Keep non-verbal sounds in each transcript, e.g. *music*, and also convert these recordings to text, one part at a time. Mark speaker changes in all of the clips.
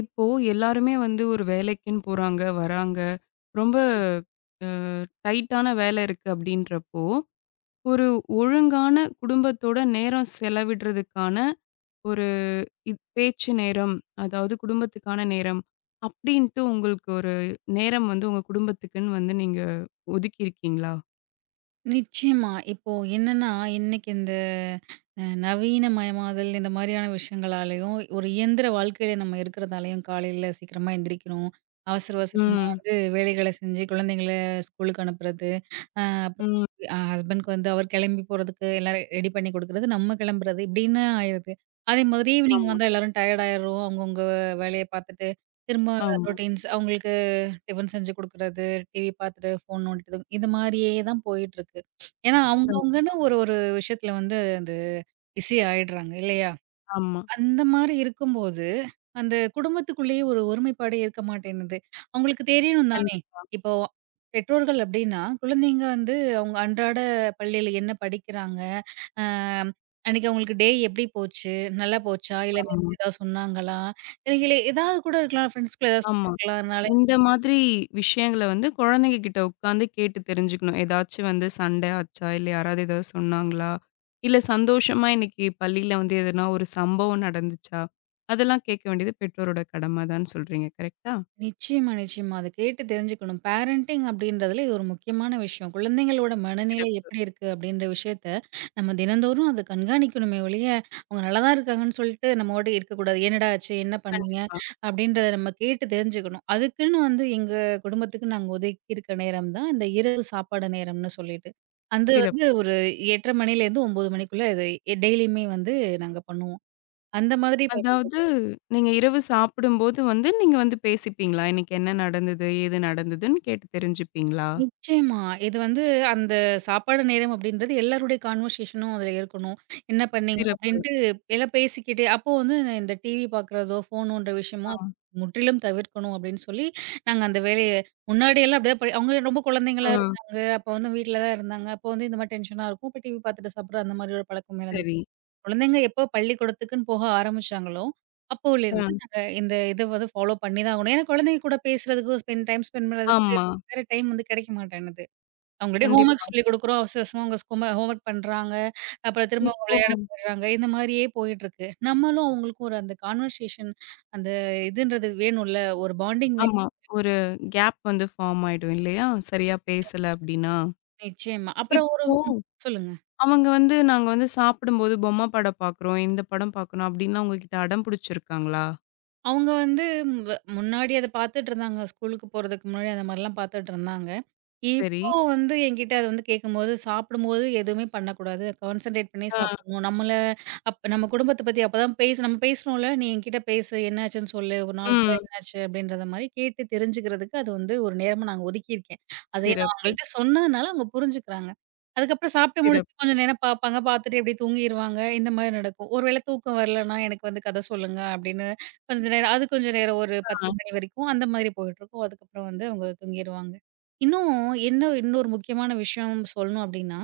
Speaker 1: இப்போ எல்லாருமே வந்து ஒரு வேலைக்குன்னு போறாங்க, வராங்க. ரொம்ப அ டைட்டான வேலை இருக்கு அப்படின்றப்போ, ஒரு ஒழுங்கான குடும்பத்தோட நேரம் செலவிடுறதுக்கான ஒரு இத் பேச்சு நேரம், அதாவது குடும்பத்துக்கான நேரம் அப்படின்ட்டு உங்களுக்கு ஒரு நேரம் வந்து உங்க குடும்பத்துக்குன்னு வந்து நீங்க ஒதுக்கியிருக்கீங்களா?
Speaker 2: நிச்சயமா. இப்போ என்னன்னா, இன்னைக்கு இந்த நவீனமயமாதல் இந்த மாரியான விஷயங்களாலயும், ஒரு இயந்திர வாழ்க்கையில நம்ம இருக்கிறதாலயும், காலையில சீக்கிரமா எந்திரிக்கிறோம். அவசர அவசரமா
Speaker 1: ம்.
Speaker 2: வந்து வேலைகள செஞ்சு, குழந்தைங்கள ஸ்கூலுக்கு அனுப்புறது, அ அப்புறம்
Speaker 1: ம்.
Speaker 2: ஹஸ்பண்ட்க்கு வந்து அவர் கிளம்பி போறதுக்கு எல்லாரும் ரெடி பண்ணி குடுக்குறது, நம்ம கிளம்புறது இப்படின்னு ஆயிருது. அதே மாதிரி ஈவினிங்
Speaker 1: ஆமா.
Speaker 2: வந்தா எல்லாரும் டயர்ட் ஆயிடுறோம். அவங்கவங்க வேலைய பார்த்துட்டு, திரும்ப
Speaker 1: ஆமா.
Speaker 2: ரொட்டீன்ஸ் அவங்களுக்கு டிஃபன் செஞ்சு குடுக்குறது, டிவி பார்த்துட்டு, ஃபோன் நோண்டிட்டு, இது மாரியே தான் போயிட்டுருக்கு. ஏன்னா,
Speaker 1: கண்
Speaker 2: அவங்கவங்கன்னு ஒரு ஒரு விஷயத்துல வந்து அந்த பிஸி ஆயிடுறாங்க இல்லையா?
Speaker 1: ஆமா.
Speaker 2: அந்த மாரி இருக்கும்போது, அந்த குடும்பத்துக்குள்ளேயே ஒரு ஒருமைப்பாடே இருக்க மாட்டேன்னுது. அவங்களுக்கு தெரியணும் தானே!
Speaker 1: கண்டிப்பா.
Speaker 2: இப்போ பெற்றோர்கள் அப்டின்னா, குழந்தைங்க வந்து அவங்க அன்றாட பள்ளியில என்ன படிக்கிறாங்க? அ அன்னைக்கு அவங்களுக்கு டே எப்படி போச்சு? நல்லா போச்சா? இல்ல
Speaker 1: ஆமா.
Speaker 2: மிஸ் ஏதாவது சொன்னாங்களா? இல்ல ஏதாவது கூட இருக்கலாம். ஃப்ரெண்ட்ஸ்குள்ள ஏதாவது
Speaker 1: ஆமா.
Speaker 2: சொல்லியிருக்கலாம். அதனால
Speaker 1: இந்த மாதிரி விஷயங்கள வந்து குழந்தைங்க கிட்ட உட்காந்து கேட்டு தெரிஞ்சுக்கணும். ஏதாச்சும் வந்து சண்டை ஆச்சா? இல்ல யாராவது ஏதாவது சொன்னாங்களா? இல்ல சந்தோஷமா இன்னைக்கு பள்ளியில வந்து எதனா ஒரு சம்பவம் நடந்துச்சா? அதெல்லாம் கேட்க வேண்டியது பெற்றோரோட கடம தான்னு சொல்றீங்க. கரெக்ட்டா?
Speaker 2: நிச்சயமா, நிச்சயமா. அத கேட்டு தெரிஞ்சுக்கணும். பேரண்டிங் அப்படின்றதுல இது ஒரு முக்கியமான விஷயம். குழந்தைங்களோட மனநிலை
Speaker 1: சிறப்பு.
Speaker 2: எப்படி இருக்கு அப்படின்ற விஷயத்த, நம்ம தினந்தோறும் அத கண்காணிக்கணுமே ஒழிய, அவங்க நல்லா தான் இருக்காங்கன்னு சொல்லிட்டு நம்ம பாட்டுக்கு இருக்கக்கூடாது. "என்னடா ஆச்சு? என்ன பண்ணீங்க?"
Speaker 1: கண்டிப்பா.
Speaker 2: அப்படின்றத நம்ம கேட்டு தெரிஞ்சுக்கணும். அதுக்குன்னு வந்து எங்க குடும்பத்துக்கு நாங்க ஒதுக்கியிருக்க நேரம் தான் இந்த இரவு சாப்பாடு நேரம்னு சொல்லிட்டு. அது வந்து
Speaker 1: சிறப்பு.
Speaker 2: ஒரு 8:30 மணிலேருந்து 9 மணிக்குள்ள இது டெய்லியுமே வந்து நாங்க பண்ணுவோம். அந்த மாதிரி
Speaker 1: அதாவது நீங்க இரவு சாப்பிடும்போது வந்து நீங்க வந்து பேசிப்பீங்களா? இன்னைக்கு என்ன நடந்தது? ஏது நடந்ததுன்னு கேட்டு தெரிஞ்சுப்பீங்களா?
Speaker 2: நிச்சயமா. இது வந்து அந்த சாப்பாடு நேரம் அப்படின்றது எல்லாருடைய கான்வர்சேஷனும் அதுல இருக்கணும். என்ன பண்ணீங்க?
Speaker 1: சிறப்பு.
Speaker 2: அப்படின்ட்டு எல்லாம் பேசிக்கிட்டு அப்போ வந்து இந்த டிவி பார்க்குறதோ, ஃபோனுன்ற விஷயமோ
Speaker 1: ஆ.
Speaker 2: அது முற்றிலும் தவிர்க்கணும் அப்படின்னு சொல்லி, நாங்க அந்த வேலைய முன்னாடியெல்லாம் அப்படிதான் படி அவங்க ரொம்ப
Speaker 1: ஆ.
Speaker 2: குழந்தைங்களா இருந்தாங்க. அப்போ வந்து வீட்ல தான் இருந்தாங்க. அப்போ வந்து இந்த மாரி டென்ஷனா இருக்கும். அப்ப டிவி பார்த்துட்டு சாப்பிடுற அந்த மாரி ஒரு பழக்கம் இருந்தது.
Speaker 1: சரி.
Speaker 2: குழந்தைங்க எப்போ பள்ளிக்கூடத்துக்குன்னு போக ஆரம்பிச்சாங்களோ, அப்போலேருந்து
Speaker 1: ஆ.
Speaker 2: நாங்க இந்த இத வந்து ஃபாலோ பண்ணி தான் ஆகணும். ஏன்னா குழந்தைங்க கூட பேசுறதுக்கு, ஸ்பெண்ட் பண்றதுக்கு
Speaker 1: ஆமா.
Speaker 2: வேற டைம் வந்து கிடைக்க மாட்டேன்னுது. அவங்களுடைய ஹோம் ஒர்க்
Speaker 1: கண்டிப்பா.
Speaker 2: சொல்லிக் குடுக்குறோம். அவசர அவசரமா அவங்க ஹோம் ஒர்க் பண்றாங்க. அப்புறம் திரும்ப அவங்க
Speaker 1: இப்போ
Speaker 2: விளையாட போயிடுறாங்க. இந்த மாதிரியே போயிட்டுருக்கு. நம்மளும் அவங்களுக்கும் ஒரு அந்த கான்வர்சேஷன் அந்த இதுன்றது வேணும்ல. ஒரு பாண்டிங் வேணும்
Speaker 1: ஆமா. ஒரு கேப் வந்து ஃபார்ம் ஆயிடும் இல்லையா? சரியா பேசல அப்டின்னா.
Speaker 2: நிச்சயமா. அப்புறம் ஒரு
Speaker 1: இப்போ
Speaker 2: சொல்லுங்க.
Speaker 1: அவங்க வந்து நாங்க வந்து சாப்பிடும்போது பொம்மை படம் பார்க்குறோம், இந்த படம் பார்க்கணும் அப்டின்லாம் உங்ககிட்ட அடம் புடிச்சிருக்காங்களா?
Speaker 2: அவங்க வந்து வ முன்னாடி அத பார்த்துட்டுருந்தாங்க. ஸ்கூலுக்கு போறதுக்கு முன்னாடி அந்த மாரிலாம் பார்த்துட்டுருந்தாங்க.
Speaker 1: சரி.
Speaker 2: இப்போ வந்து என்கிட்ட அத வந்து கேட்கும்போது, சாப்பிடும்போது எதுவுமே பண்ணக்கூடாது. கான்சன்ட்ரேட் பண்ணி
Speaker 1: ஆ.
Speaker 2: சாப்பிடணும். நம்ம குடும்பத்த பத்தி அப்பதான் நம்ம பேசுறோம்ல, "நீ என்கிட்ட பேசு, என்னாச்சுன்னு சொல்லு, ஒரு நாள் ஃபுல்லா
Speaker 1: ம்.
Speaker 2: என்னாச்சு?" அப்படின்றத மாரி கேட்டு தெரிஞ்சுக்கிறதுக்கு அது வந்து ஒரு நேரமா நான் ஒதுக்கியிருக்கேன். அதை நான்
Speaker 1: சிறப்பு,
Speaker 2: அவங்கள்ட்ட சொன்னதுனால அவங்க புரிஞ்சுக்கிறாங்க. அதுக்கப்புறம் சாப்பிட்டு
Speaker 1: சிறப்பு.
Speaker 2: முடிச்சுட்டு கொஞ்சம் நேரம் பார்ப்பாங்க. பார்த்துட்டு அப்படியே தூங்கிருவாங்க. இந்த மாரி நடக்கும். ஒரு வேளை தூக்கம் வரலன்னா, "எனக்கு வந்து கதை சொல்லுங்க" அப்படின்னு கொஞ்ச நேரம் ஒரு
Speaker 1: ஆ.
Speaker 2: 10 மணி வரைக்கும் அந்த மாதிரி போயிட்டுருக்கும். அதுக்கப்புறம் வந்து அவங்க தூங்கிருவாங்க. இன்னும் என்ன இன்னொரு முக்கியமான விஷயம் சொல்லணும் அப்டின்னா,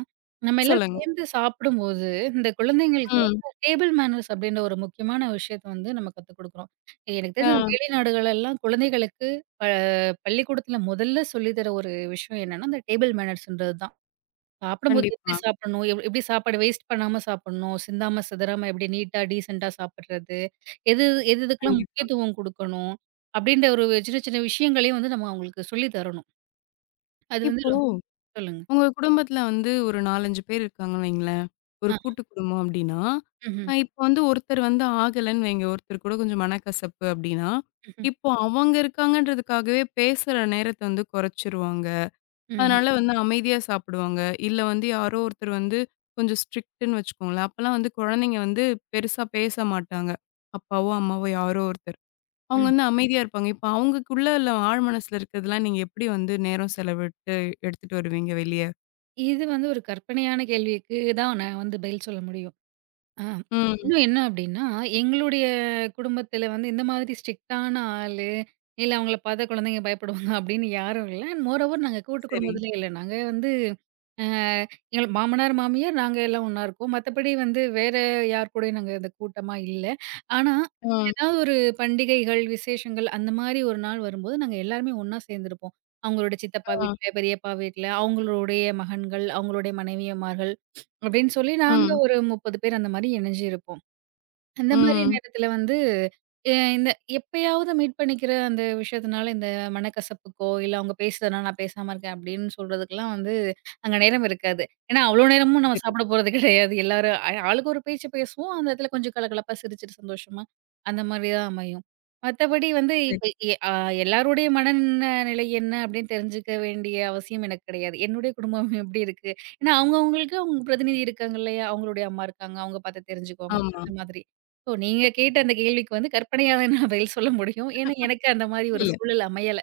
Speaker 2: நம்ம எல்லாம்
Speaker 1: சொல்லுங்க.
Speaker 2: சேர்ந்து சாப்பிடும்போது, இந்த குழந்தைங்களுக்கு வந்து
Speaker 1: ம்.
Speaker 2: டேபிள் மேனர்ஸ் அப்டின்ற ஒரு முக்கியமான விஷயத்த வந்து நம்ம கத்துக் குடுக்குறோம். எனக்கு தெரிஞ்சு இந்த
Speaker 1: ஆ.
Speaker 2: வெளிநாடுகளெல்லாம் குழந்தைகளுக்கு ப பள்ளிக்கூடத்தில முதல்ல சொல்லி தர ஒரு விஷயம் என்னன்னா, இந்த டேபிள் மேனர்ஸ்ன்றது தான். சாப்பிடும்போது எப்படி
Speaker 1: கண்டிப்பா,
Speaker 2: சாப்பிடணும்? எப்படி சாப்பாடு வேஸ்ட் பண்ணாம சாப்பிடணும்? சிந்தாம, சிதறாம எப்படி நீட்டா, டீசென்ட்டா சாப்பிடுறது? எது எது எதுக்கெல்லாம்
Speaker 1: கண்டிப்பா.
Speaker 2: முக்கியத்துவம் குடுக்கணும், அப்படின்ற ஒரு சின்ன சின்ன விஷயங்களையும் வந்து நம்ம அவங்களுக்கு சொல்லி தரணும். அது வந்து
Speaker 1: இப்போ
Speaker 2: சொல்லுங்க.
Speaker 1: உங்க குடும்பத்துல வந்து ஒரு 4, 5 பேர் இருக்காங்கன்னு வைங்களேன். ஒரு
Speaker 2: ஆ.
Speaker 1: கூட்டு குடும்பம் அப்படின்னா,
Speaker 2: ம்ஹ்ம்,
Speaker 1: இப்போ வந்து ஒருத்தர் வந்து ஆகலன்னு வைங்க, ஒருத்தர் கூட கொஞ்சம் மனக்கசப்பு அப்படின்னா,
Speaker 2: ம்ஹ்ம்,
Speaker 1: இப்போ அவங்க இருக்காங்கன்றதுக்காகவே பேசுற நேரத்த வந்து குறைச்சிருவாங்க.
Speaker 2: ம்ஹ்ம்,
Speaker 1: அதனால வந்து அமைதியா சாப்பிடுவாங்க. இல்ல வந்து யாரோ ஒருத்தர் வந்து கொஞ்சம் ஸ்ட்ரிக்ட்ன்னு வச்சுக்கோங்களேன். அப்பலாம் வந்து குழந்தைங்க வந்து பெருசா பேச மாட்டாங்க. அப்பாவோ, அம்மாவோ யாரோ ஒருத்தர். அவங்க
Speaker 2: ம்.
Speaker 1: வந்து அமைதியா இருப்பாங்க. இப்போ அவங்களுக்குள்ள உள்ள ஆழ் மனசுல இருக்கிறதெல்லாம் நீங்க எப்படி வந்து நேரம் செலவிட்டு எடுத்துட்டு வருவீங்க வெளிய?
Speaker 2: இது வந்து ஒரு கற்பனையான கேள்விக்கு தான் நான் வந்து பதில் சொல்ல முடியும். ஆ.
Speaker 1: ம்.
Speaker 2: இன்னும் என்ன அப்டின்னா, எங்களுடைய குடும்பத்தில வந்து இந்த மாதிரி ஸ்ட்ரிக்ட்டான ஆளு, இல்ல அவங்கள பார்த்தா குழந்தைங்க பயப்படுவாங்க *laughs* அப்டின்னு யாரும் இல்ல. அண்ட் மோர் ஓவர் நாங்க கூட்டு
Speaker 1: சரி.
Speaker 2: குடும்பத்திலே இல்ல. நாங்க வந்து அ எங்களுக்கு மாமனார், மாமியார் நாங்க எல்லாம் ஒண்ணா இருக்கோம். மத்தபடி வந்து வேற யார் கூடயும் நாங்க இந்த கூட்டமா இல்ல. ஆனா,
Speaker 1: ம்,
Speaker 2: ஏதாவது ஒரு பண்டிகைகள், விசேஷங்கள் அந்த மாரி ஒரு நாள் வரும்போது நாங்க எல்லாருமே ஒண்ணா சேர்ந்திருப்போம். அவங்களோட சித்தப்பா
Speaker 1: ம்,
Speaker 2: வீட்ல, பெரியப்பா வீட்ல, அவங்களுடைய மகன்கள், அவங்களுடைய மனைவியமார்கள் அப்படின்னு சொல்லி நாங்க
Speaker 1: ம்,
Speaker 2: ஒரு 30 பேர் அந்த மாரி இணைஞ்சிருப்போம். அந்த மாரி
Speaker 1: ம்.
Speaker 2: நேரத்துல வந்து, இந்த எப்பயாவது மீட் பண்ணிக்கிற அந்த விஷயத்தினால இந்த மனக்கசப்புக்கோ, இல்ல அவங்க பேசுறதுனால நான் பேசாம இருக்கேன் அப்படின்னு சொல்றதுக்கெல்லாம் வந்து அங்க நேரம் இருக்காது. ஏன்னா அவ்ளோ நேரமும் நம்ம
Speaker 1: சரி,
Speaker 2: சாப்பிட போறது கிடையாது. எல்லாரும் ஆளுக்கு ஒரு பேச்சு பேசுவோம். அந்த இடத்துல கொஞ்சம் கலகலப்பா சிரிச்சுட்டு சந்தோஷமா அந்த மாரி தான் அமையும். மத்தபடி வந்து
Speaker 1: சரி.
Speaker 2: இப்ப எ அ எல்லாருடைய நிலை என்ன அப்படின்னு தெரிஞ்சுக்க வேண்டிய அவசியம் எனக்கு கிடையாது. என்னுடைய குடும்பம் எப்படி இருக்கு? ஏன்னா அவங்கவங்களுக்கு அவங்க பிரதிநிதி இருக்காங்க இல்லையா? அவங்களுடைய அம்மா இருக்காங்க. அவங்க பார்த்து தெரிஞ்சுக்குவாங்க.
Speaker 1: ஆமா.
Speaker 2: அந்த மாதிரி. ஓ! நீங்க கேட்ட அந்த கேள்விக்கு வந்து கற்பனையா தான் நான் பதில் சொல்ல முடியும். ஏன்னா, எனக்கு அந்த மாரி ஒரு
Speaker 1: இல்ல.
Speaker 2: சூழல் அமையல.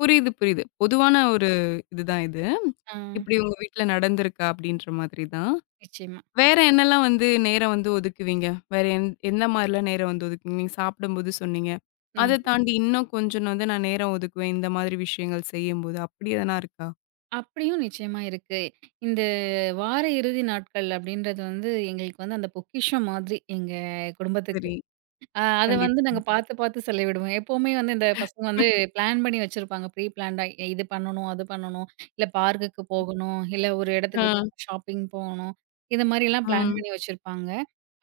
Speaker 1: புரியுது, புரியுது. பொதுவான ஒரு இதுதான் இது.
Speaker 2: ஆ
Speaker 1: இப்படி உங்க வீட்ல நடந்திருக்கா அப்படின்ற மாதிரி தான்.
Speaker 2: நிச்சயமா.
Speaker 1: வேற என்னலாம் வந்து நேரம் வந்து ஒதுக்குவீங்க? வேற எந்த மாரிலாம் நேரம் வந்து ஒதுக்குவீங்க? நீங்க சாப்பிடும்போது சொன்னீங்க.
Speaker 2: நா
Speaker 1: அத தாண்டி இன்னும் கொஞ்சம் வந்து நான் நேரம் ஒதுக்குவேன். இந்த மாதிரி விஷயங்கள் செய்யும்போது. அப்படி எதனா இருக்கா?
Speaker 2: அப்படியும் நிச்சயமா இருக்கு. இந்த வார இறுதி நாட்கள் அப்படின்றது வந்து எங்களுக்கு வந்து அந்த பொக்கிஷம் மாதிரி எங்க குடும்பத்துக்கு.
Speaker 1: சரி.
Speaker 2: அத வந்து
Speaker 1: கண்டிப்பா.
Speaker 2: நாங்க பார்த்து பார்த்து செலவிடுவோம். எப்பவுமே வந்து இந்த பசங்க வந்து
Speaker 1: *laughs*
Speaker 2: பிளான் பண்ணி வச்சிருப்பாங்க. ப்ரீ பிளான்டா இது பண்ணணும், அது பண்ணணும், இல்ல பார்க்குக்கு போகணும், இல்ல ஒரு இடத்துக்கு
Speaker 1: ஆ,
Speaker 2: ஷாப்பிங் போகணும். இது மாரிலாம் பிளான்
Speaker 1: ம்.
Speaker 2: பண்ணி வச்சிருப்பாங்க.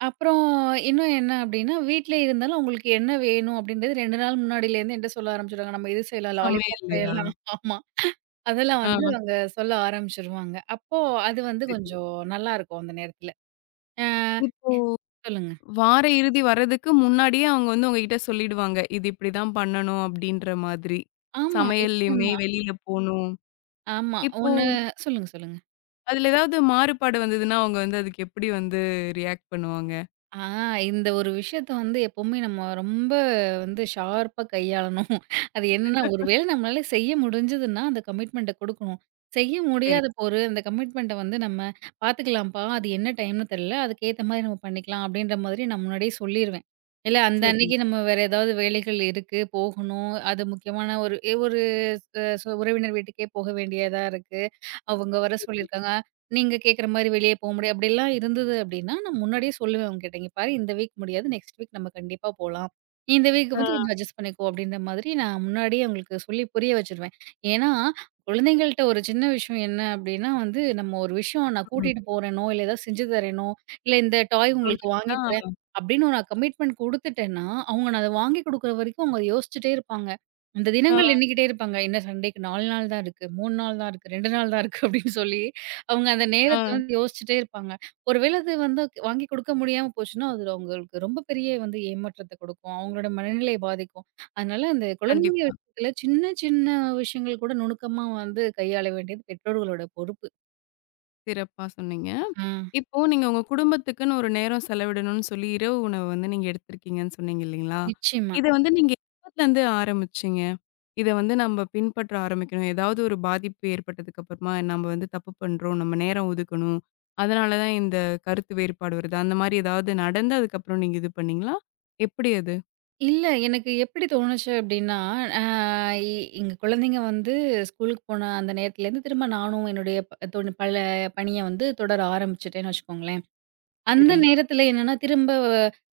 Speaker 2: அப்புறம் இன்னும் என்ன அப்டின்னா, வீட்ல இருந்தாலும் உங்களுக்கு என்ன வேணும் அப்டின்றது 2 நாள் முன்னாடிலேருந்து என்ட்ட சொல்ல ஆரம்பிச்சுருவாங்க. நம்ம இது செய்யலாம், லாலிபாப்
Speaker 1: சமையல்லையா?
Speaker 2: செய்யலாம். *laughs* ஆமா. அதெல்லாம் வந்து
Speaker 1: ஆ.
Speaker 2: அவங்க சொல்ல ஆரம்பிச்சுருவாங்க. அப்போ அது வந்து
Speaker 1: சரி.
Speaker 2: கொஞ்சம் நல்லாருக்கும் அந்த நேரத்துல. அ சொல்லுங்க.
Speaker 1: வார இறுதி வர்றதுக்கு முன்னாடியே அவங்க வந்து உங்ககிட்ட சொல்லிடுவாங்க. இது இப்படிதான் பண்ணணும் அப்படின்ற மாதிரி.
Speaker 2: ஆமா,
Speaker 1: சமையல்லயுமே
Speaker 2: நிச்சயமா.
Speaker 1: வெளியில போணும்.
Speaker 2: ஆமா.
Speaker 1: இப்போ
Speaker 2: ஒண்ணு சொல்லுங்க.
Speaker 1: அதுல ஏதாவது மாறுபாடு வந்ததுன்னா, அவங்க வந்து அதுக்கு எப்படி வந்து ரியாக்ட் பண்ணுவாங்க?
Speaker 2: ஆ இந்த ஒரு விஷயத்த வந்து எப்பவுமே நம்ம ரொம்ப வந்து ஷார்ப்பா கையாளணும். அது என்னன்னா, ஒரு வேளை நம்மளால செய்ய முடிஞ்சதுன்னா, அந்த கமிட்மெண்ட்ட குடுக்கணும். செய்ய
Speaker 1: சரி,
Speaker 2: முடியாத போரு அந்த கமிட்மெண்ட்ட வந்து நம்ம பார்த்துக்கலாம்ப்பா. அது என்ன டைம்னு தெரியல. அதுக்கேத்த மாரி நம்ம பண்ணிக்கலாம் அப்டின்ற மாதிரி நான் முன்னாடியே சொல்லிருவேன். இல்ல அந்த
Speaker 1: சரி,
Speaker 2: அன்னைக்கு நம்ம வேற ஏதாவது வேலைகள் இருக்கு, போகணும். அது முக்கியமான ஒரு ஒரு அ உறவினர் வீட்டுக்கே போக வேண்டியதா இருக்கு. அவங்க வர
Speaker 1: சரி.
Speaker 2: சொல்லியிருக்காங்க. நீங்க கேட்குற மாரி வெளிய போ முடியாது. அப்படிலாம் இருந்தது அப்படின்னா, நான் முன்னாடியே சொல்லுவேன் அவங்ககிட்ட. "இங்க பாரு இந்த வீக் முடியாது. நெக்ஸ்ட் வீக் நம்ம கண்டிப்பா போலாம். நீ இந்த வீக் வந்து
Speaker 1: ஆ.
Speaker 2: கொஞ்சம் அட்ஜஸ்ட் பண்ணிக்கோ" அப்படின்ற மாதிரி நான் முன்னாடியே அவங்களுக்கு சொல்லி புரிய வச்சுருவேன். ஏன்னா, குழந்தைங்கள்ட்ட ஒரு சின்ன விஷயம் என்ன அப்படின்னா வந்து, நம்ம ஒரு விஷயம் நான்
Speaker 1: ம்.
Speaker 2: கூட்டிட்டு போறேனோ, இல்ல ஏதாவது செஞ்சு தரேனோ, இல்ல இந்த டாய் உங்களுக்கு வாங்கி
Speaker 1: சொல்லிட்டா
Speaker 2: தரேன் அப்படின்னு நான் கமிட்மெண்ட் குடுத்துட்டேன்னா, அவங்க நான் அத வாங்கி குடுக்குற வரைக்கும் அவங்க யோசிச்சுட்டே இருப்பாங்க. அந்த
Speaker 1: ஆ,
Speaker 2: தினங்கள் எண்ணிக்கிட்டே இருப்பாங்க. என்ன சண்டேக்கு 4 நாள் தான் இருக்கு. 3 நாள் தான் இருக்கு. 2 நாள் தான் இருக்கு *laughs* அப்படின்னு சொல்லி, அவங்க அந்த
Speaker 1: ஆ.
Speaker 2: நேரத்த வந்து யோசிச்சுட்டே இருப்பாங்க. ஒருவேள அது வந்து வாங்கி கொடுக்க முடியாம போச்சுன்னா, அது அவங்களுக்கு ரொம்ப பெரிய வந்து ஏமாற்றத்த கொடுக்கும். அவங்களோட மனநிலைய பாதிக்கும். அதனால அந்த குழந்தைங்க
Speaker 1: கண்டிப்பா.
Speaker 2: விஷயத்துல சின்ன சின்ன விஷயங்கள் கூட நுணுக்கமா வந்து கையாள வேண்டியது பெற்றோர்களோட பொறுப்பு.
Speaker 1: சிறப்பா சொன்னீங்க.
Speaker 2: ஆ.
Speaker 1: இப்போ நீங்க உங்க குடும்பத்துக்குன்னு ஒரு நேரம் செலவிடணும்னு சொல்லி, இரவு உணவு வந்து நீங்க எடுத்திருக்கீங்கன்னு சொன்னீங்க இல்லைங்களா?
Speaker 2: நிச்சயமா.
Speaker 1: இத வந்து நீங்க எப்பத்துலருந்து ஆரம்பிச்சீங்க? இத வந்து நம்ம பின்பற்ற ஆரம்பிக்கணும். ஏதாவது ஒரு பாதிப்பு ஏற்பட்டதுக்கு அப்புறமா, நம்ம வந்து தப்பு பண்றோம். நம்ம நேரம் ஒதுக்கணும். அதனால தான் இந்த கருத்து வேறுபாடு வருது. அந்த மாரி ஏதாவது நடந்து அதுக்கப்புறம் நீங்க இது பண்ணீங்களா? எப்படி அது?
Speaker 2: இல்ல. எனக்கு எப்படி தோணுச்சு அப்டின்னா, அ இ எங்க குழந்தைங்க வந்து ஸ்கூலுக்கு போன அந்த நேரத்துலேருந்து திரும்ப நானும் என்னுடைய ப தொ பல பணிய வந்து தொடர ஆரம்பிச்சுட்டேன்னு வச்சுக்கோங்களேன். அந்த
Speaker 1: சரி,
Speaker 2: நேரத்துல என்னன்னா, திரும்ப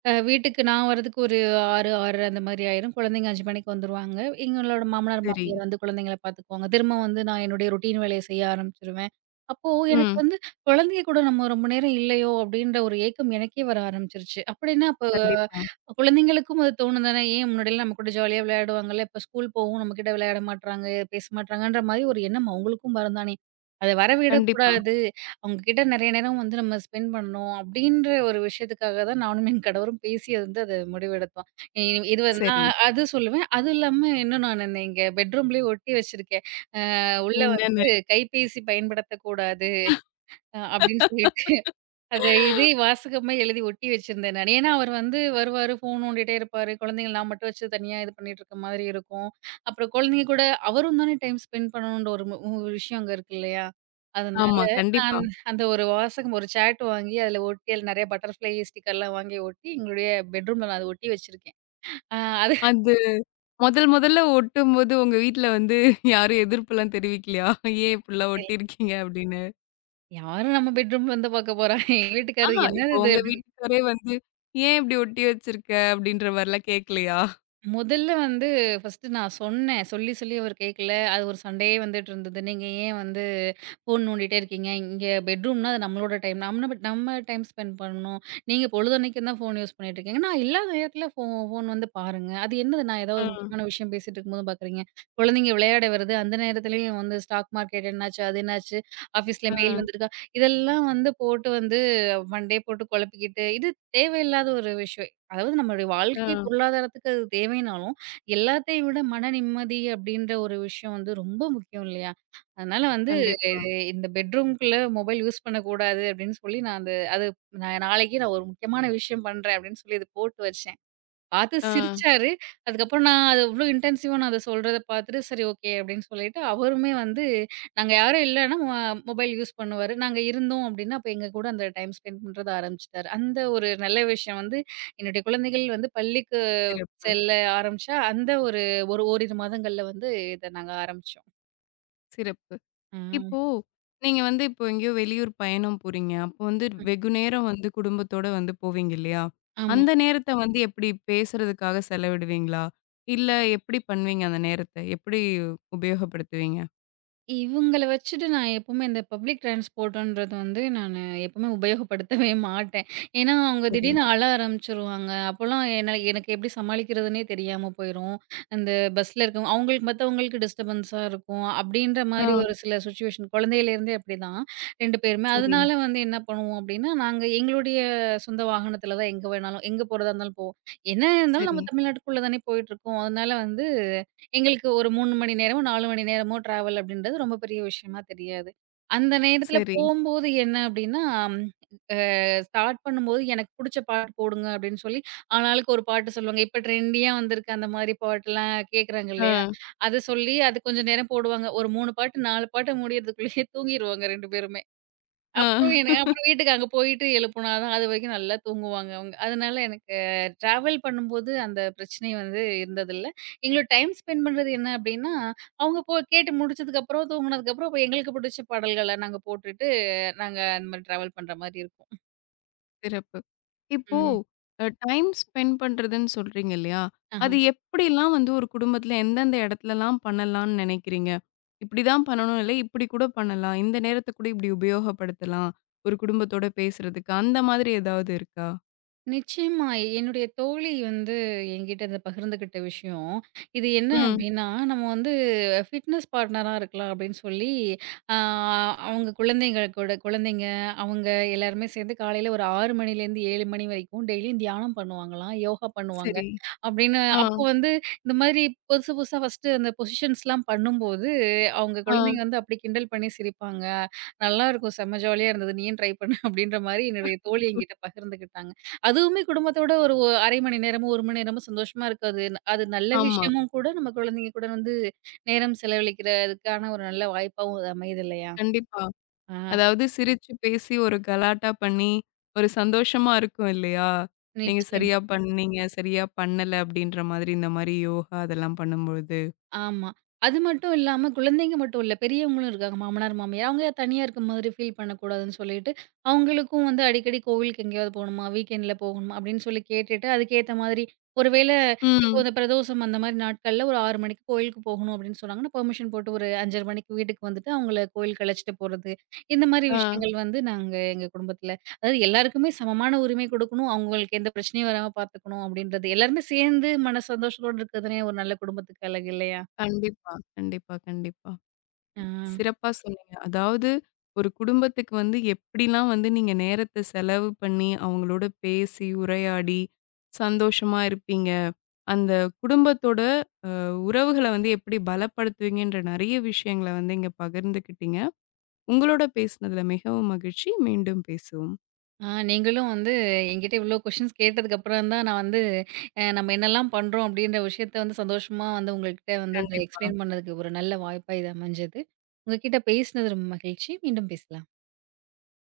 Speaker 2: வீட்டுக்கு நான் வரதுக்கு ஒரு 6, 6:30 அந்த மாரி ஆயிரும். குழந்தைங்க 5 மணிக்கு வந்துருவாங்க. எங்களோட மாமனார்,
Speaker 1: சரி.
Speaker 2: மாமியார் வந்து குழந்தைங்கள பார்த்துக்குவாங்க. திரும்ப வந்து நான் என்னுடைய ரொட்டீன் வேலைய செய்ய ஆரம்பிச்சுருவேன். அப்போ எனக்கு
Speaker 1: ம்.
Speaker 2: வந்து குழந்தைங்க கூட நம்ம ரொம்ப நேரம் இல்லையோ! அப்டின்ற ஒரு ஏக்கம் எனக்கே வர ஆரம்பிச்சுருச்சு. அப்டின்னா அப்ப
Speaker 1: கண்டிப்பா,
Speaker 2: குழந்தைங்களுக்கும் அது தோணும் தானே! ஏன் முன்னாடிலாம் நம்ம கூட ஜாலியா விளையாடுவாங்கல்ல. இப்ப ஸ்கூல் போவும் நம்மகிட்ட விளையாட மாட்றாங்க, பேச மாட்றாங்கன்ற மாரி ஒரு எண்ணம் அவங்களுக்கும் வரும் தானே! அத
Speaker 1: கண்டிப்பா.
Speaker 2: வரவிடக்கூடாது. அவங்க கிட்ட நெறைய நேரம் வந்து நம்ம ஸ்பெண்ட் பண்ணணும் அப்படின்ற ஒரு விஷயத்துக்காக தான் நானும் என் கணவரும் பேசி வந்து அத முடிவெடுத்தோம். இ இது வந்து
Speaker 1: சரி.
Speaker 2: நான் அது சொல்லுவேன். அது இல்லாம இன்னும் நான் என்ன எங்க பெட்ரூம்லயே ஒட்டி வச்சிருக்கேன். அ உள்ள வந்து
Speaker 1: என்னன்னு?
Speaker 2: கைபேசி பயன்படுத்தக்கூடாது அப்படின்னு சொல்லிட்டு அத இதே வாசகமா எழுதி ஒட்டி வச்சிருந்தேன் நானு. ஏன்னா அவர் வந்து வருவாரு, ஃபோன் நோண்டிட்டே இருப்பாரு. குழந்தைங்கள நான் மட்டும் வச்சு தனியா இது பண்ணிட்டு இருக்க மாதிரி இருக்கும். அப்புறம் குழந்தைங்க கூட அவரும் தானே டைம் ஸ்பெண்ட் பண்ணணுன்ற ஒரு விஷயம் அங்க இருக்கு இல்லையா? அதனால
Speaker 1: ஆமா, கண்டிப்பா.
Speaker 2: அந் அந்த ஒரு வாசகம் ஒரு சார்ட் வாங்கி அதில ஒட்டி அதில நெறைய பட்டர்ஃப்ளை ஸ்டிக்கர்லாம் வாங்கி ஒட்டி எங்களுடைய பெட்ரூம்ல நான் அத ஒட்டி வச்சிருக்கேன். அ அது
Speaker 1: அது முதல் முதல்ல ஒட்டும்போது உங்க வீட்ல வந்து யாரும் எதிர்ப்புலாம் தெரிவிக்கலையா? "ஏன் இப்படிலாம் ஒட்டியிருக்கீங்க?" அப்படின்னு.
Speaker 2: யாரும் நம்ம பெட்ரூம் வந்து பார்க்க போறா? எங்க
Speaker 1: ஆஹா,
Speaker 2: வீட்டுக்காரர் என்னது
Speaker 1: இப்போ
Speaker 2: இது?
Speaker 1: உங்க வீட்டுக்காரே வந்து, "ஏன் இப்படி ஒட்டி வச்சிருக்க?" அப்படின்ற மாரிலாம் கேட்கலையா?
Speaker 2: முதல்ல வந்து ஃபர்ஸ்ட்டு நான் சொன்னேன். சொல்லி, சொல்லி அவர் கேட்கல. அது ஒரு சண்டையே வந்துட்டுருந்தது. "நீங்க ஏன் வந்து ஃபோன் நோண்டிட்டே இருக்கீங்க? இங்க பெட்ரூம்னா அது நம்மளோட டைம். நம்ம டைம் ஸ்பெண்ட் பண்ணணும். நீங்க பொழுதன்னைக்கும் தான் ஃபோன் யூஸ் பண்ணிட்டுருக்கீங்க. நான் இல்லாத நேரத்தில ஃபோன் வந்து பாருங்க. அது என்னது நான்
Speaker 1: ஆ,
Speaker 2: ஏதாவது முக்கியமான விஷயம் பேசிட்டு இருக்கும்போது பார்க்குறீங்க? குழந்தைங்க விளையாட வருது. அந்த நேரத்துலயும் வந்து ஸ்டாக் மார்க்கெட் என்னாச்சு? அது என்னாச்சு? ஆஃபீஸ்ல
Speaker 1: ஆ,
Speaker 2: மெயில் வந்திருக்கா?" இதெல்லாம் வந்து போட்டு வந்து மண்டைய போட்டு குழப்பிக்கிட்டு, இது தேவையில்லாத ஒரு விஷயம். அதாவது நம்மளுடைய வாழ்க்கை
Speaker 1: ஆ.
Speaker 2: பொருளாதாரத்துக்கு அது தேவைனாலும், எல்லாத்தையும் விட மன நிம்மதி அப்டின்ற ஒரு விஷயம் வந்து ரொம்ப முக்கியம் இல்லையா? அதனால வந்து
Speaker 1: கண்டிப்பா.
Speaker 2: ஆமாங்க. இந்த பெட்ரூம்க்குள்ள மொபைல் யூஸ் பண்ணக்கூடாது அப்டின்னு சொல்லி நான் அந்த அது நான் நாளைக்கு நான் ஒரு முக்கியமான விஷயம் பண்றேன் அப்டின்னு சொல்லி இத போட்டு வச்சேன். பார்த்து
Speaker 1: ஆ.
Speaker 2: சிரிச்சாரு. அதுக்கப்புறம் நான் அது இவ்ளோ இன்டென்சிவா நான் அத சொல்றத பார்த்துட்டு, "சரி ஓகே" அப்படின்னு சொல்லிட்டு, அவருமே வந்து நாங்க யாரும் இல்லன்னா மொபைல் யூஸ் பண்ணுவாரு. நாங்க இருந்தோம் அப்படின்னா, அப்ப எங்க கூட அந்த டைம் ஸ்பெண்ட் பண்றத ஆரம்பிச்சுட்டாரு. அந்த ஒரு நல்ல விஷயம் வந்து என்னுடைய குழந்தைகள் வந்து பள்ளிக்கு
Speaker 1: சிறப்பு,
Speaker 2: செல்ல ஆரம்பிச்சா, அந்த ஒரு ஒரு ஓரிரு மாதங்கள்ல வந்து இத நாங்க ஆரம்பிச்சோம்.
Speaker 1: சிறப்பு.
Speaker 2: ஆ.
Speaker 1: இப்போ நீங்க வந்து இப்போ எங்கேயோ வெளியூர் பயணம் போறீங்க. அப்போ வந்து வெகு நேரம் வந்து குடும்பத்தோட வந்து போவீங்க இல்லையா?
Speaker 2: ஆமா.
Speaker 1: அந்த நேரத்த வந்து எப்படி பேசுறதுக்காக செலவிடுவீங்களா? இல்ல எப்படி பண்ணுவீங்க அந்த நேரத்த? எப்படி உபயோகப்படுத்துவீங்க?
Speaker 2: இவங்கள வச்சுட்டு நான் எப்பவுமே இந்த பப்ளிக் டிரான்ஸ்போர்ட்டுன்றது வந்து நானு எப்பவுமே உபயோகப்படுத்தவே மாட்டேன். ஏன்னா, அவங்க
Speaker 1: சரி.
Speaker 2: திடீர்னு அழ ஆரம்பிச்சுருவாங்க. அப்போலாம் என்ன எனக்கு எப்படி சமாளிக்கிறதுன்னே தெரியாம போயிரும். அந்த பஸ்ல இருக்கவங்க அவங்களுக்கு மத்தவங்களுக்கு டிஸ்டர்பன்ஸா இருக்கும். அப்படின்ற மாரி
Speaker 1: ஆ.
Speaker 2: ஒரு சில சுச்சுவேஷன் குழந்தையிலேருந்தே அப்படிதான் 2 பேருமே.
Speaker 1: சரி,
Speaker 2: அதனால வந்து என்ன பண்ணுவோம் அப்படின்னா, நாங்க எங்களுடைய சொந்த வாகனத்துல தான் எங்க வேணாலும் எங்க போறதா இருந்தாலும் போவோம். என்ன இருந்தாலும்
Speaker 1: சரி,
Speaker 2: நம்ம தமிழ்நாட்டுக்குள்ள தானே போயிட்டுருக்கோம். அதனால வந்து எங்களுக்கு ஒரு 3 மணி நேரமோ, 4 மணி நேரமோ ட்ராவல் அப்படின்றது ரொம்ப பெரிய விஷயமா தெரியாது. அந்த நேரத்தில
Speaker 1: சரி.
Speaker 2: போம்போது என்ன அப்படின்னா, அ ஸ்டார்ட் பண்ணும்போது எனக்கு புடிச்ச பாட்டு போடுங்க அப்படின்னு சொல்லி, ஆளாளுக்கு ஒரு பாட்டு சொல்லுவாங்க. இப்ப ட்ரெண்டியா வந்திருக்கு அந்த மாரி பாட்டுலாம் கேட்குறாங்க இல்லையா?
Speaker 1: ஆ,
Speaker 2: அத சொல்லி அது கொஞ்ச நேரம் போடுவாங்க. ஒரு 3 பாட்டு, 4 பாட்டு முடியறதுக்குள்ளேயே தூங்கிருவாங்க 2 பேருமே.
Speaker 1: ஆ.
Speaker 2: அப்புறம் வீட்டுக்கு அங்க போயிட்டு எழுப்புனா தான் அதுவரைக்கும் நல்லா தூங்குவாங்க அவங்க. அதனால எனக்கு ட்ராவல் பண்ணும்போது அந்த பிரச்சனை வந்து இருந்ததில்ல. எங்களோட டைம் ஸ்பெண்ட் பண்றது என்ன அப்டின்னா, அவங்க போ கேட்டு முடிச்சதுக்கப்புறம், தூங்குனதுக்கப்புறம் அப்ப எங்களுக்கு பிடிச்ச பாடல்கள நாங்க போட்டுட்டு, நாங்க அந்த மாரி ட்ராவல் பண்ற மாரி இருக்கும்.
Speaker 1: சிறப்பு. இப்போ
Speaker 2: ம்.
Speaker 1: டைம் ஸ்பெண்ட் பண்றதுன்னு சொல்றீங்க இல்லையா?
Speaker 2: ஆஹ.
Speaker 1: அது எப்படிலாம் வந்து ஒரு குடும்பத்துல எந்தெந்த இடத்துலலாம் பண்ணலாம்னு நினைக்கிறீங்க? இப்படிதான் பண்ணணும் இல்ல, இப்படி கூட பண்ணலாம். இந்த நேரத்த கூட இப்படி உபயோகப்படுத்தலாம். ஒரு குடும்பத்தோட பேசுறதுக்கு. அந்த மாதிரி ஏதாவது இருக்கா?
Speaker 2: நிச்சயமா. என்னுடைய தோழி வந்து என்கிட்ட இத பகிர்ந்துக்கிட்ட விஷயம். இது என்ன
Speaker 1: ம்.
Speaker 2: அப்டின்னா, நம்ம வந்து ஃபிட்னஸ் பார்ட்னரா இருக்கலாம் அப்டின்னு சொல்லி, ஆ அவங்க குழந்தைங்க அவங்க எல்லாருமே சேர்ந்து காலையில ஒரு 6 மணிலேருந்து 7 மணி வரைக்கும் டெய்லியும் தியானம் பண்ணுவாங்களாம், யோகா பண்ணுவாங்க.
Speaker 1: சரி.
Speaker 2: அப்டின்னு
Speaker 1: ஆ,
Speaker 2: அப்போ வந்து இந்த மாதிரி புதுசு புதுசா ஃபர்ஸ்ட்டு அந்த பொசிஷன்ஸ்லாம் பண்ணும்போது, அவங்க குழந்தைங்க
Speaker 1: ஆ.
Speaker 2: வந்து அப்டி கிண்டல் பண்ணி சிரிப்பாங்க. நல்லாருக்கும் செம்ம ஜாலியா இருந்தது. நீயும் ட்ரை பண்ணு அப்டின்ற மாரி என்னுடைய தோழி என்கிட்ட பகிர்ந்துக்கிட்டாங்க. அதுவுமே குடும்பத்தோட ஒரு 1/2 மணி நேரமோ, 1 மணி நேரமோ சந்தோஷமா இருக்காது. அது நல்ல
Speaker 1: ஆமா.
Speaker 2: விஷயமும் கூட, நம்ம குழந்தைங்க கூட வந்து நேரம் செலவழிக்கிறதுக்கான ஒரு நல்ல வாய்ப்பாவும் அது அமையுது இல்லையா?
Speaker 1: கண்டிப்பா.
Speaker 2: ஆ
Speaker 1: அதாவது சிரிச்சு பேசி ஒரு கலாட்டா பண்ணி, ஒரு சந்தோஷமா இருக்கும் இல்லையா? நீங்க
Speaker 2: நிச்சயமா.
Speaker 1: சரியா பண்ணீங்க, சரியா பண்ணல அப்படின்ற மாதிரி இந்த மாரி யோகா அதெல்லாம் பண்ணும்பொழுது.
Speaker 2: ஆமா. அது மட்டும் இல்லாம குழந்தைங்க மட்டும் இல்ல. பெரியவங்களும் இருக்காங்க. மாமனார், மாமியார். அவங்க தனியா இருக்க மாதிரி ஃபீல் பண்ணக்கூடாதுன்னு சொல்லிட்டு, அவங்களுக்கும் வந்து அடிக்கடி கோவிலுக்கு எங்கேயாவது போணுமா? வீக்கெண்ட்ல போகணுமா? அப்படின்னு சொல்லி கேட்டுட்டு, அதுக்கேத்த மாதிரி ஒருவேள இப்போ
Speaker 1: ம்.
Speaker 2: இந்த பிரதோஷம் அந்த மாரி நாட்கள்ல ஒரு 6 மணிக்கு கோயிலுக்கு போகணும் அப்படின்னு சொன்னாங்கன்னா, பெர்மிஷன் போட்டு ஒரு 5:30 மணிக்கு வீட்டுக்கு வந்துட்டு அவங்கள கோயிலுக்கு அழைச்சிட்டு போறது. இந்த மாரி
Speaker 1: ஆ.
Speaker 2: விஷயங்கள் வந்து நாங்க எங்க குடும்பத்துல அதாவது எல்லாருக்குமே சமமான உரிமை குடுக்கணும். அவங்களுக்கு எந்த பிரச்சனையும் வராம பார்த்துக்கணும் அப்படின்றது. எல்லாருமே சேர்ந்து மன சந்தோஷத்தோட இருக்கிறது தானே ஒரு நல்ல குடும்பத்துக்கு அழகு இல்லையா?
Speaker 1: கண்டிப்பா.
Speaker 2: ஆ,
Speaker 1: சிறப்பா சொன்னீங்க. அதாவது ஒரு குடும்பத்துக்கு வந்து எப்படிலாம் வந்து நீங்க நேரத்த செலவு பண்ணி, அவங்களோட பேசி, உரையாடி, சந்தோஷமா இருப்பீங்க. அந்த குடும்பத்தோட உறவுகள வந்து எப்படி பலப்படுத்துவீங்கன்ற நெறைய விஷயங்கள வந்து இங்க பகிர்ந்துக்கிட்டீங்க. உங்களோட பேசினதுல மிகவும் மகிழ்ச்சி. மீண்டும் பேசுவோம்.
Speaker 2: ஆ நீங்களும் வந்து என்கிட்ட இவ்ளோ கொஸ்டின்ஸ் கேட்டதுக்கு அப்புறம் தான் நான் வந்து நம்ம என்னலாம் பண்றோம் அப்படின்ற விஷயத்த வந்து சந்தோஷமா வந்து உங்கள்கிட்ட வந்து அத
Speaker 1: கண்டிப்பா.
Speaker 2: எக்ஸ்பிளைன் பண்ணதுக்கு ஒரு நல்ல வாய்ப்பா இது அமைஞ்சது. உங்ககிட்ட பேசினது ரொம்ப மகிழ்ச்சி. மீண்டும் பேசலாம்.